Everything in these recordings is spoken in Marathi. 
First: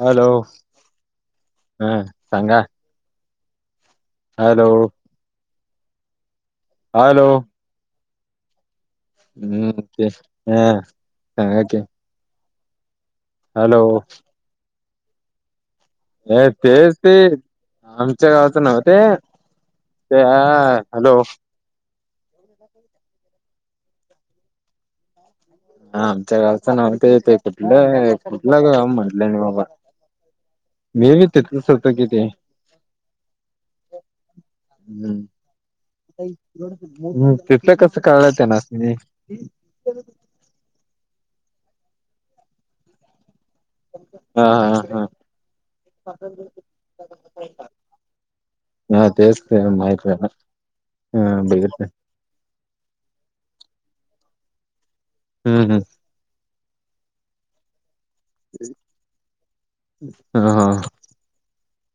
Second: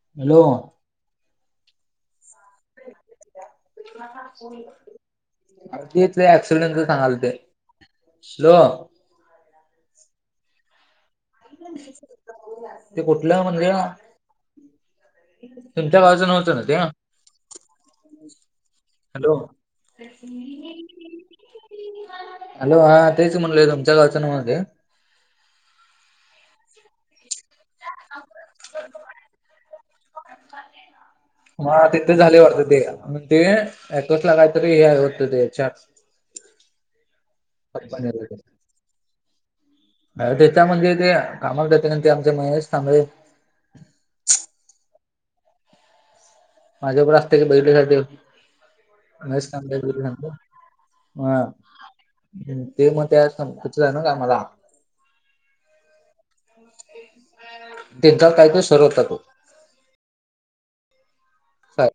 हॅलो, ह सांगा. हॅलो अग तेचं ऍक्सिडेंनच सांगाल ते हॅलो हॅलो. हम् तेच हां. ते कुठलं हॅलो म्हणल. तुमच्या बाजून हे होत न ते, तेच ते आमच्या गावात नव्हते, हॅलो ते हां हॅलो. हॅलो, हा तेच म्हणलोय तुमच्या गावचं नव्ह ते. हा आमच्या गावचं नाव ते, य ते कुठलं कुठलं गाव म्हटलं ना बाबा. मी, तिथलंच हं होतो कि तिथे ते झाले वाटत ते, ते टोस्टला चहा काय तरी हे वाटतं चहाचं. हम्म, तिथं कस कळाल तेनासणी. त्याच्या म्हणजे ते कामाला जाते, ते आमचे महेश कांबळे. हा हा हा. माझ्याकडे असते की बघितल्यासाठी हा, तेच महेश ते तांबळे माहित नाही ना. हा बघितले. ते मग त्या सं खचलं ना का मला हम् हम्. एकदा काय ते सर्वच दाखव. हम हा साय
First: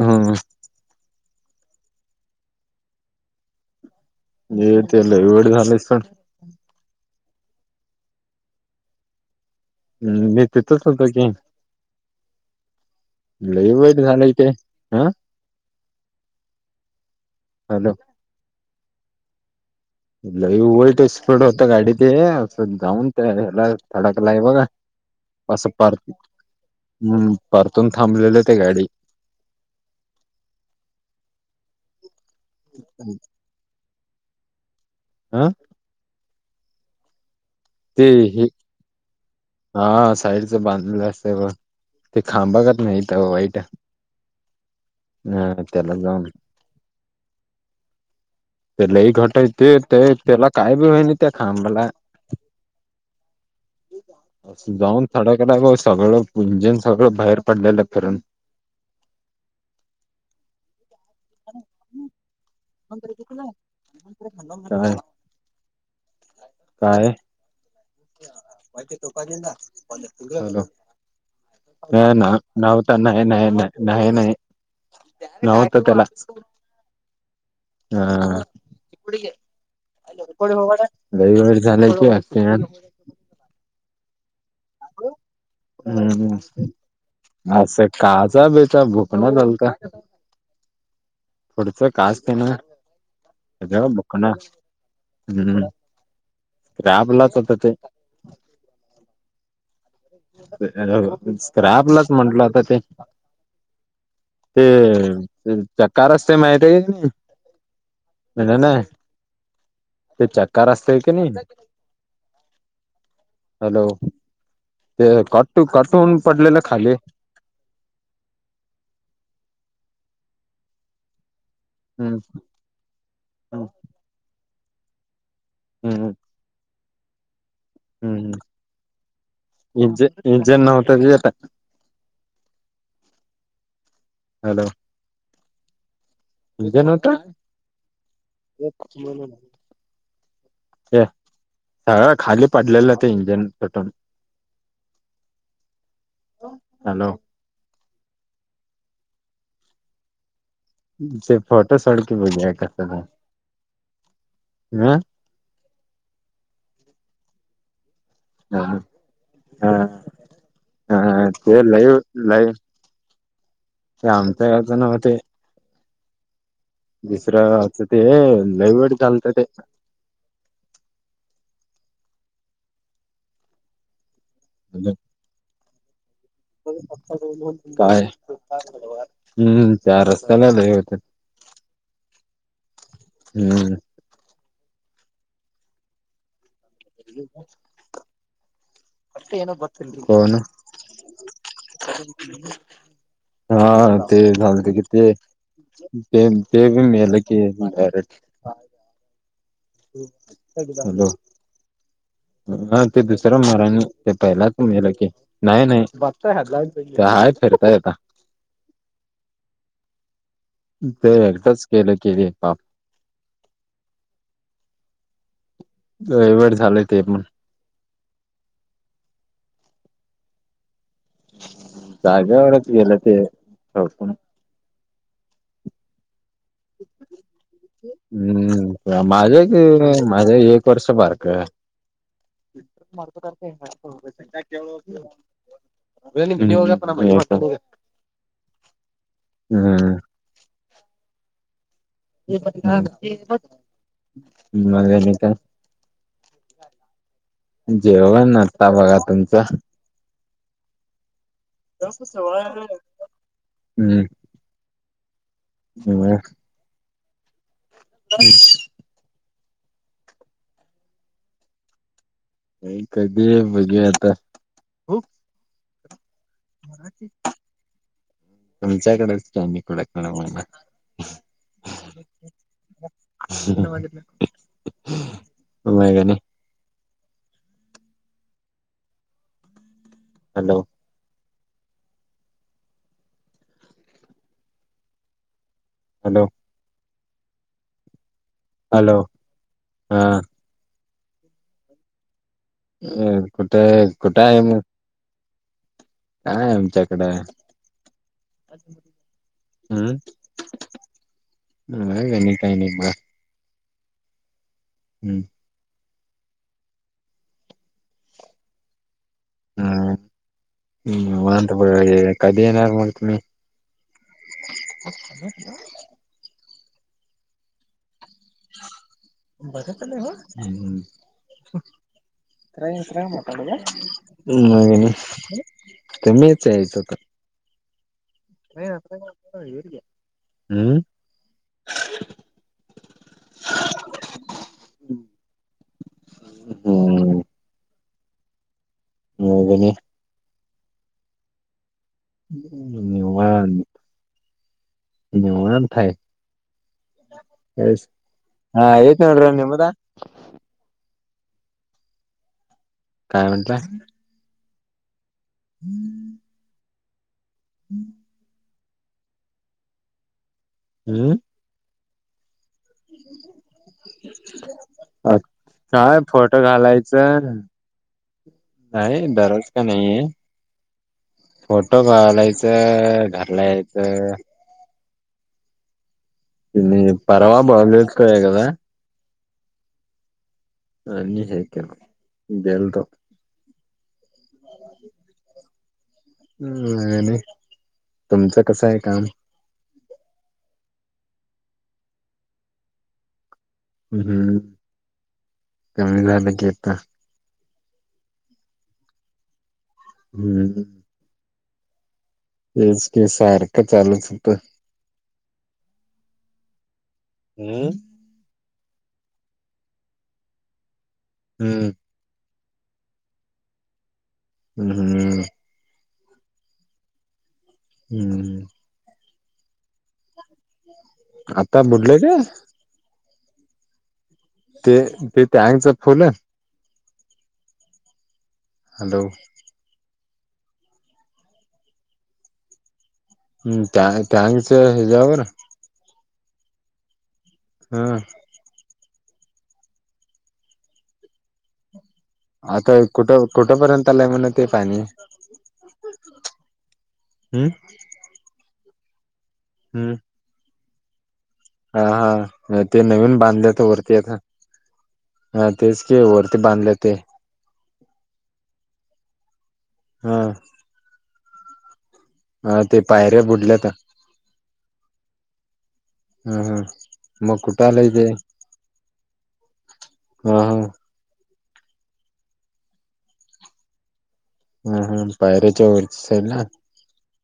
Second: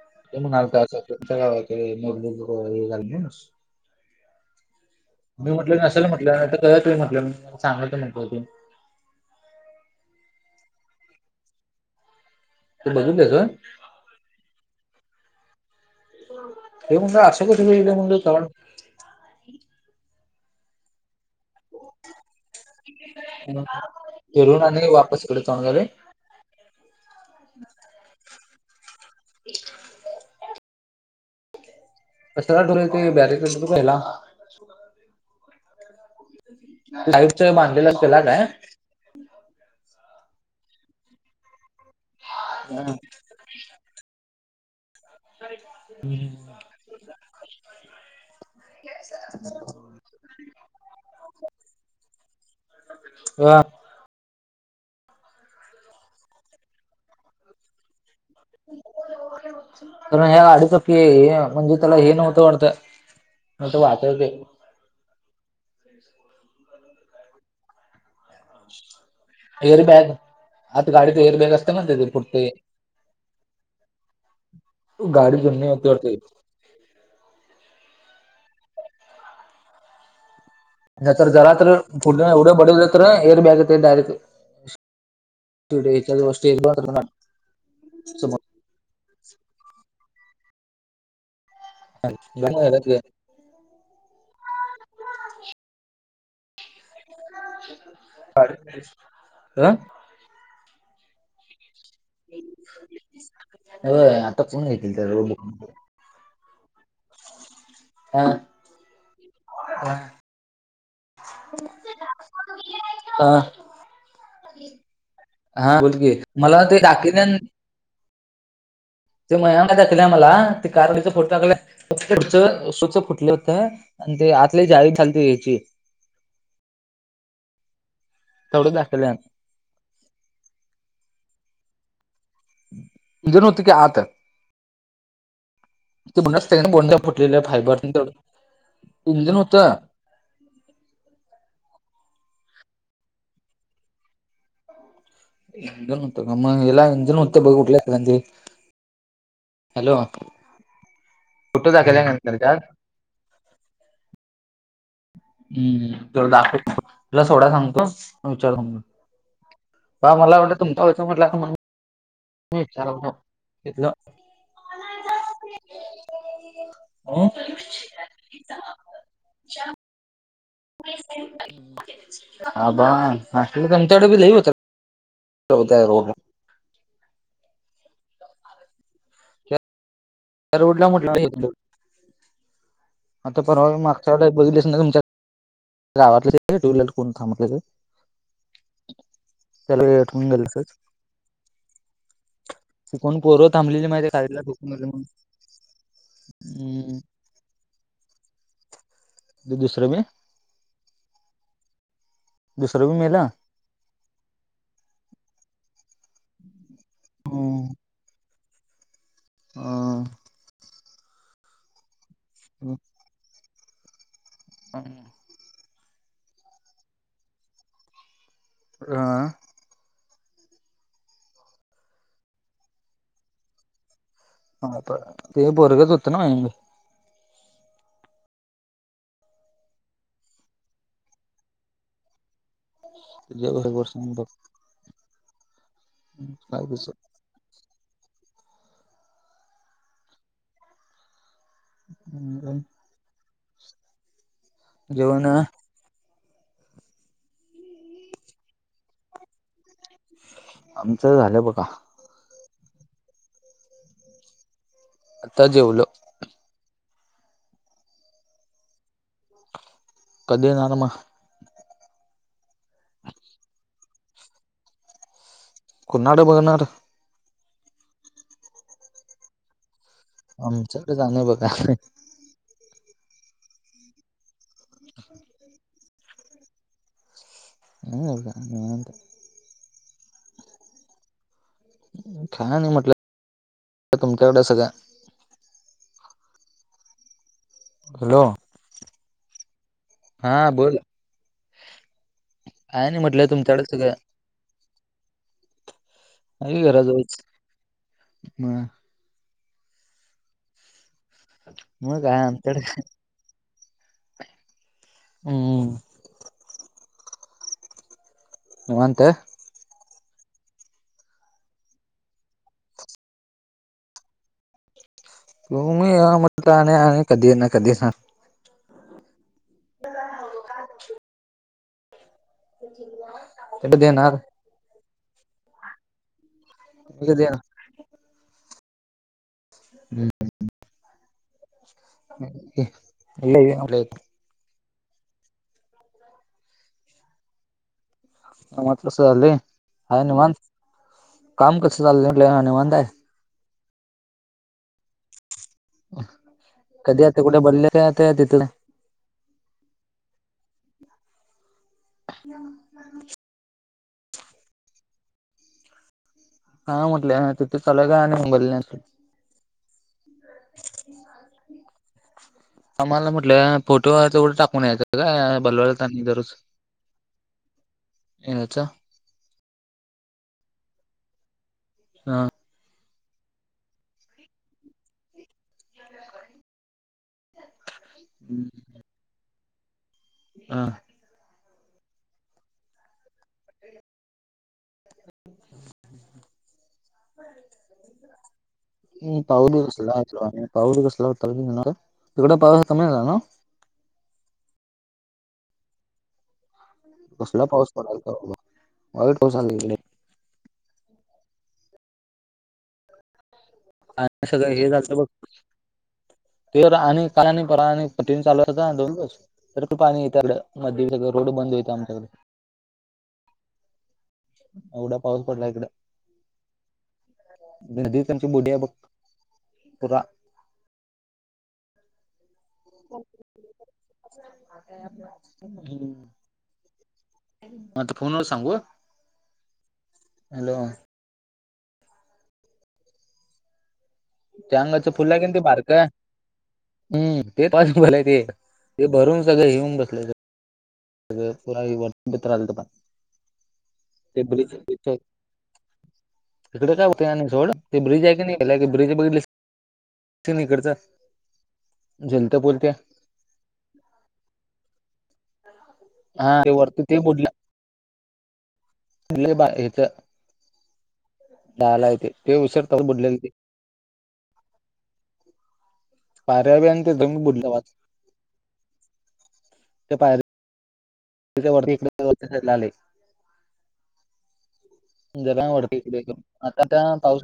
हम्म ते म्हणालता. [unintelligible] जग मली हे घा हे ते लय वेळ मी झालंय म्हटलं सोड नसल म्हटलं आता करा तुम्ही म्हटलं चांगलं कर म्हटलं ते. हम् मी तिथच होत की ते बघितलंस होय? लय वाईट ते झालं इथे हा. हे म्हटलं अक्षय कुठे हॅलो गेलं म्हटलं. [unintelligible] लई वईट स्पड होत गाडी ते अस जाऊन ते ह्याला थडकला आहे बघा कसं कडे असं चांगले रे? पार हम्म परतून थांबलेले ते गाडी [unintelligible] [unintelligible] ते बॅगेत असतो पहिला. ह लाईटच मान ते हे हा साईडच बांधलं असतंय बघ ते खांबाकत नाहीत वाईट बर त्याला जाऊन दे. तेलाही घटायचे ते त्याला काय बी होहिन त्या खांबाला ह असं जाऊन थडाकला ग सगळं गुंजन सगळं बाहेर पडलेलं फिरून [unintelligible] की म्हणजे त्याला हे नव्हतं वाटत मग ते वाचलं ते काय काय हे? एअर बॅग आत गाडीत एअर बॅग असतं [unintelligible] हे त्याचं ना पुढचं नावता नाय, नाय, नाय नाही, नाही गाडी जुनी नव्हत होती त्याला वाटतं. ह नाही तर जरा तर पुढ एवढं बडवलं तर एअर बॅग डायरेक्ट हम्म याच्या जवळ स्टेज वर हम्म असे समोर काचा बेचा भूक कोणाला झालता? [unintelligible] ते आपला पण काय ह स्क्राप ला म्हटल आता ते होय आता ते कोण येतील तर [unintelligible] का रस्ते माहित हे हां. हनन [unintelligible] ते चक्कार असते की नाही हॅलो [inaudible] ते कट हा बोल की कटून पडलेलं मला ते खाली दाखिल्यान ते मयांक ने दाखविले मला ते कारडीचा फोटो टाकलं [unintelligible] हम्म फुटलं होतं. हम्म आणि ते आतले जाळी खालती घेतली हम्म हम्म. हम्म हम्म. तेवढं दाखवल्या इज्ज इज्ज नव्हतं की आता. इंजिन होतं की आत. हॅलो. ते ब इंजन बोंड होतं फुटलेल्या फायबर तेवढं इंजन होतं. ते सगळं खाली पडलेलं ते इंजिन तुटून. इंजन होत का मग हेला हॅलो इंजन होत बघ कुठलं [unintelligible] हॅलो. ते फोटो सोड दाखवल्या की नंतर मग त्यात एक. अं? हम्म तर दाखव की तुला सोडाय सांगतो‌. विचार म्हणुन. काल मला म्हंटला तुमचा [unintelligible] पण लई नाही. त्याला उठवं. इथंल सांगतय अजून होते. दुसरं असं ते लई वाईट चालतं ते. आबा असलं लई घंताड बी लई हो ठेवताय भाऊ मग. काय? हम्म. त्या रस्त्याला लई रोडला येत्यात म्हटलं हम्म. [unintelligible] बघितल्यास ना तुमच्यात? गावातले ते [unintelligible] कोण थांबतय र. कोणं गेलं असंच ती कोण पोरं थांबलेली हा माहिती ते गाडीला झालंत ठोकून गेली म्हणून किती ते ते ते बी हम्म नेलं की घरीच. ते दुसरं बी हॅलो. हा दुसरं बी ते मेलं दुसरा महारानी ते पहिलाच नेलं की. नाही नाही काय फिरतय आता. हा. ते एकदाच केलं की रे पाप. हम्म. रविवारी झालंय ते पण. आ? जाग्यावरच गेलं ते तडपुन. आता ते पोरगच होतं ना माझ्यासंग. हम्म माझे की माझ्या एक वर्ष बारकं तुझ्या बरोबर सांग बघ [unintelligible] काय [unintelligible] हं. कसं मग आणि जेवण काय? जेवण आता बघा. तुमचं? आमचं झालंय बघा. हम्म. आता जेवलो मग [unintelligible] कधी येणार मग? नाही कधी हाय बघुया आता. कुणाकडं बघणार? तुमच्या इकडंच की आमच्याकडे जाणे बघा [unintelligible] [unintelligible] मग आणि? [unintelligible] निवांत आहे. हॅलो. काय नाही म्हटलं, तुमच्याकड सगळ. Hello hello. हॅलो हा. हां बोल काय नाही अ म्हटलं कुठे तुमच्याकडे सगळं कुठे आहे मग? काय आहे, आमच्याकड मग हम्म? मग ह काय आमच्याकडे गनतायनीबा. हम्म निवांत आहे? हम्म निवांत बघ ए, कधी येणार मग तुम्ही? [inaudible] [inaudible] [unintelligible] कधी ना कधी सांग. बदक आलय हो [unintelligible] कधी येणार ते मीच आहे तर का. कधी येणार हम्म. [unintelligible] हम् मातसतली हय मगनी निम हाय निवांत काम कसं चाललंय हा निवांत आहे? वांत निवांत. आहे कधी आता कुठे बोलले काय आता तिथल [unintelligible] नेमदा. [inaudible] काय म्हटलंय? [inaudible] हा म्हणले हा तिथ चला गाणे उंबतले असतील हम्म आम्हाला म्हटलं फोटो ते एवढं टाकून यायचं का काय बलवलनी दररोज. फोटो घालायचं याचा नाही दररोज. का नाही, फोटो हा घालायचं घरला यायचं. त परावा बवलेेत काय कदा. हा. लई हे केलो, गेलतो. नाही नाही तुमचं कस आहे? काम ह पाऊडी कसला वा पाऊडी कसला वाटत तिकड पाऊसा कमीला ना. हम् कमी झालं घता. कसला पाऊस पडाल का, तला वाईट पाऊसडे. हम्म तेच की सार आणि सळ हे जात बघ, ते आणि का आणि प हम्म. आणि कठी चालू होता दोन दिवस तर पाणी येत मध्ये सगळ रोड बंद होतं हम्म आमच्याकडे. एवढा हम्म पाऊस पडला इकडं गी तमची हम्म बोडी आहे बघ पुरा आता बुडले रे? चालतंय ते ते त्यांचं फुल आहे. म ते फोन वर सांगू? हॅलो! हॅलो. हम्म, त्यागच हच्यावर? रे बारक ते हा पॉसिबल आहे ते ते भरून सगळ येऊन बस सग [unintelligible] पण आता कुठं कुठंपर्यंत आलाय म्हण ते पाणी? तिकडे काय होते हम्म सोड ते ब्रिज आहे की नाही गला ब्रिज बघितलस हम्म ते नाही करतात. हा हा ते नवीन बांधलेत वरती आता हा तेच. हे, वरती बांधले ते लई बा इथं हा. दहाला येते तेे ते हा उशीर तवा बुडलेलं पायऱ्या ते. बुडल्यात [inaudible] हा हा, बी आणि ते जमीन मग बुडलं वाच कुटला इे हा हा. च्या वती इडे आले. ह ह जग पायऱ्याच्या वाढते, वरच्या साईडला आता त्या पाऊस.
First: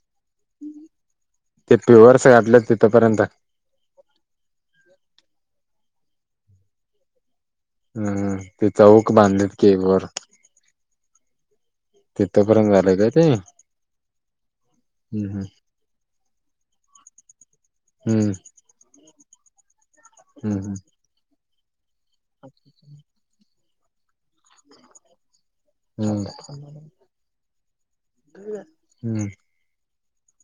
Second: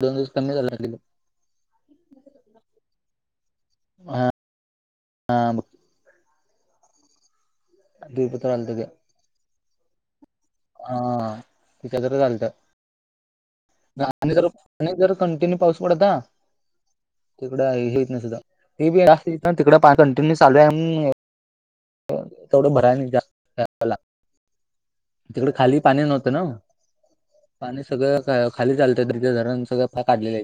दोन दिवस कमी झाला ला. ते प्युअरस आहे आपल्या तिथंपर्यंत हा. हा म. हम्म, ध्रुपत्र आलत ते चौक बांधलेत केक वर. हा. तिच्या जर चालत तिथपर्यंत झालंय का ते? आणि जर पा जर हम्म कंटिन्यू पाऊस पडता. तिकड आहे, हेेत नाही हम्म सुद्धा हे बी जा तिकड पा कंटिन्यू चालू हम्म आहे तेवढं भराय, जा तिकडे खाली. पाणी हम्म नव्हतं ना, पाणी सगळं खाली चालतं हम्म त रण सगळं काढला आहे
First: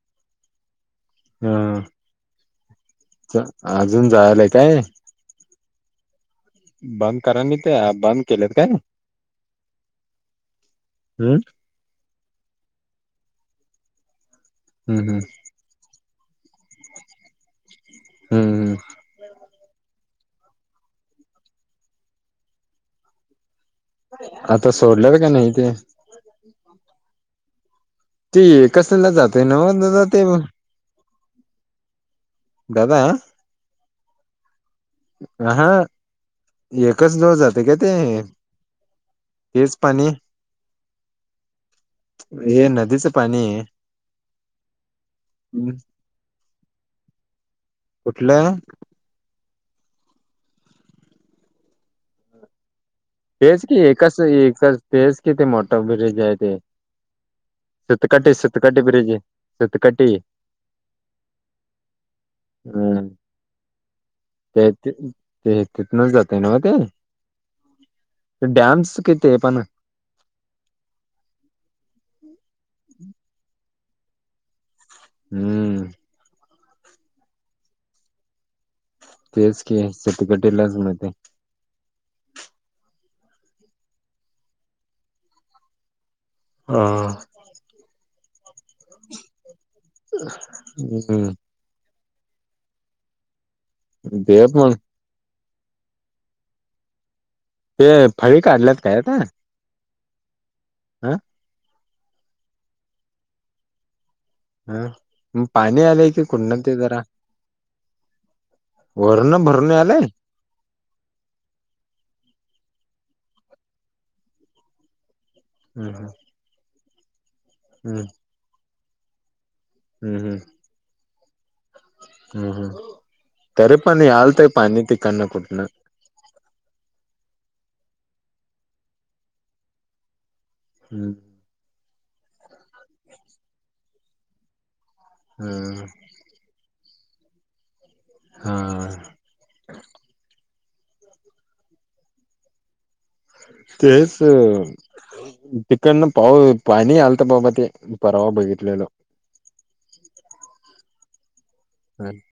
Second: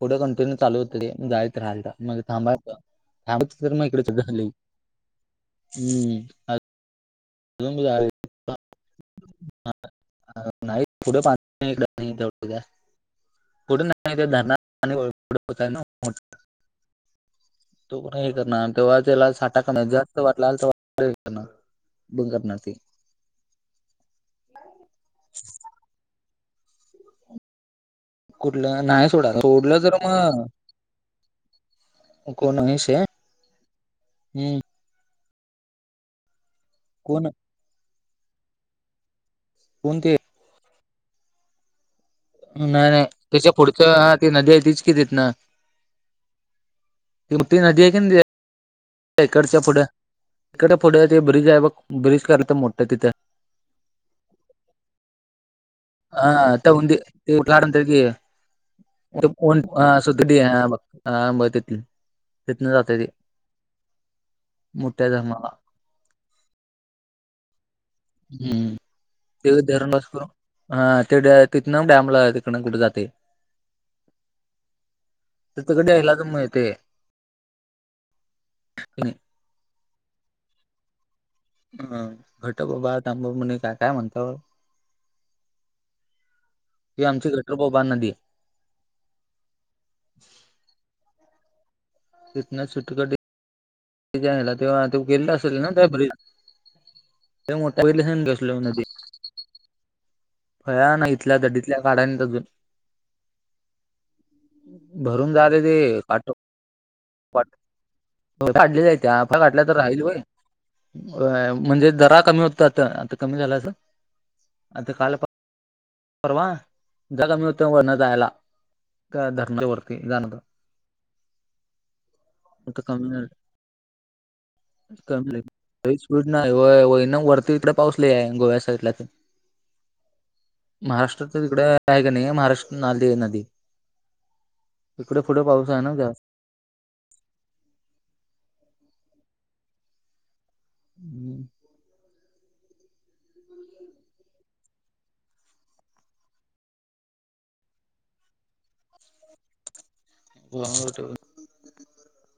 पुढं कंटिन्यू चालू होत ते जाच राहालता म थांबायं. च अजून जायलाय काय. हम्म आज बंद करानी, ते बंद केलेत काय ना? [unintelligible] धणारळ हम्म पाणी होईल पुढ. होत नाठ हम्म हम्म तो, प हे करणार हम्म तेव्हा त्याला साठा कण्याचा. [unintelligible] बंगप नाती. आता सोडल्यात, का नाही ते? ते कुठलं नाही कसला सोडा जातय सोडलं नवा तर जाते मग. कोण, स दादा हम्म ह हा एकच कोण दिवस जातंय काय ते? तेच, कोण पाणी ते हे नाही नाही नदीचं पाणी त्याच्या पुढचं ती नदी आहे तीच कि तिथन [unintelligible] कुठलं? इकडच्या पुढे इकड पुढे ते ब्रिज आहे बघ ब्रिज करत मोठं तिथ. तेच की कसं हे तर. तेच, किती मोठं ब्रिज आहे हा ते त्या उंदी ते सतकाटी सतकाटी ब्रिज. सतकाटे सुधघ ब, तिथ तिथन जात हम्म त ते ते ते, तिथूनच जातय ना म ते? म्स किती आहे पण तिवणाजपूर हा, ते ड तिथे डॅम लाग तडे कुठे जाते? तिथक हम्म द्यायला क मिळतंय. तेच क शत कटलाच मिळतं नई. अ घटबाबा तांबा म्हणे का काय म्हणतं? हा ही आमची घटप्रभा नदी. [unintelligible] तना सुट्टी [unintelligible] ते पण तेव्हा तो गेलेला असेल ना त्या ब्रिज मोठ्या ते फळी बसलो काढलात काय आता? कड्या ना ह इथल्या दडीतल्या काढानीयत अजून हा भरून म पाणी आलंय की कुंण ते जरा. [unintelligible] होय काढल्या जाई त्या आता वरण काढलं भरून तर राहील आलंय होय. व्हय म्हणजे दरा कमी होतो आता आता कमी झाला असं आता काल पा हम्म हम्म. परवा जगा मिळतोय वनं जायला का [unintelligible] वरती हम्म जाणं होतं. हम्म हम्म आता हम्म कमी तरी पण याल ते पाणी तिकडनं कमी कुठनं. लई स्पीडनं हाय हो, [unintelligible] मराठी तिकडं पाऊस लय हाय गोव्याच्या साईडला. हम्म महाराष्ट्राच तिकड आहे का ना, ही महाराष्ट्रात नाली आहे नदी. तिकडं फुडे पाऊस हा हाय ना जास् हां. हम्म. तेच तिकडनं पाऊ पाणी आलतं बाबा ते परवा बघितलेला. [unintelligible] [unintelligible]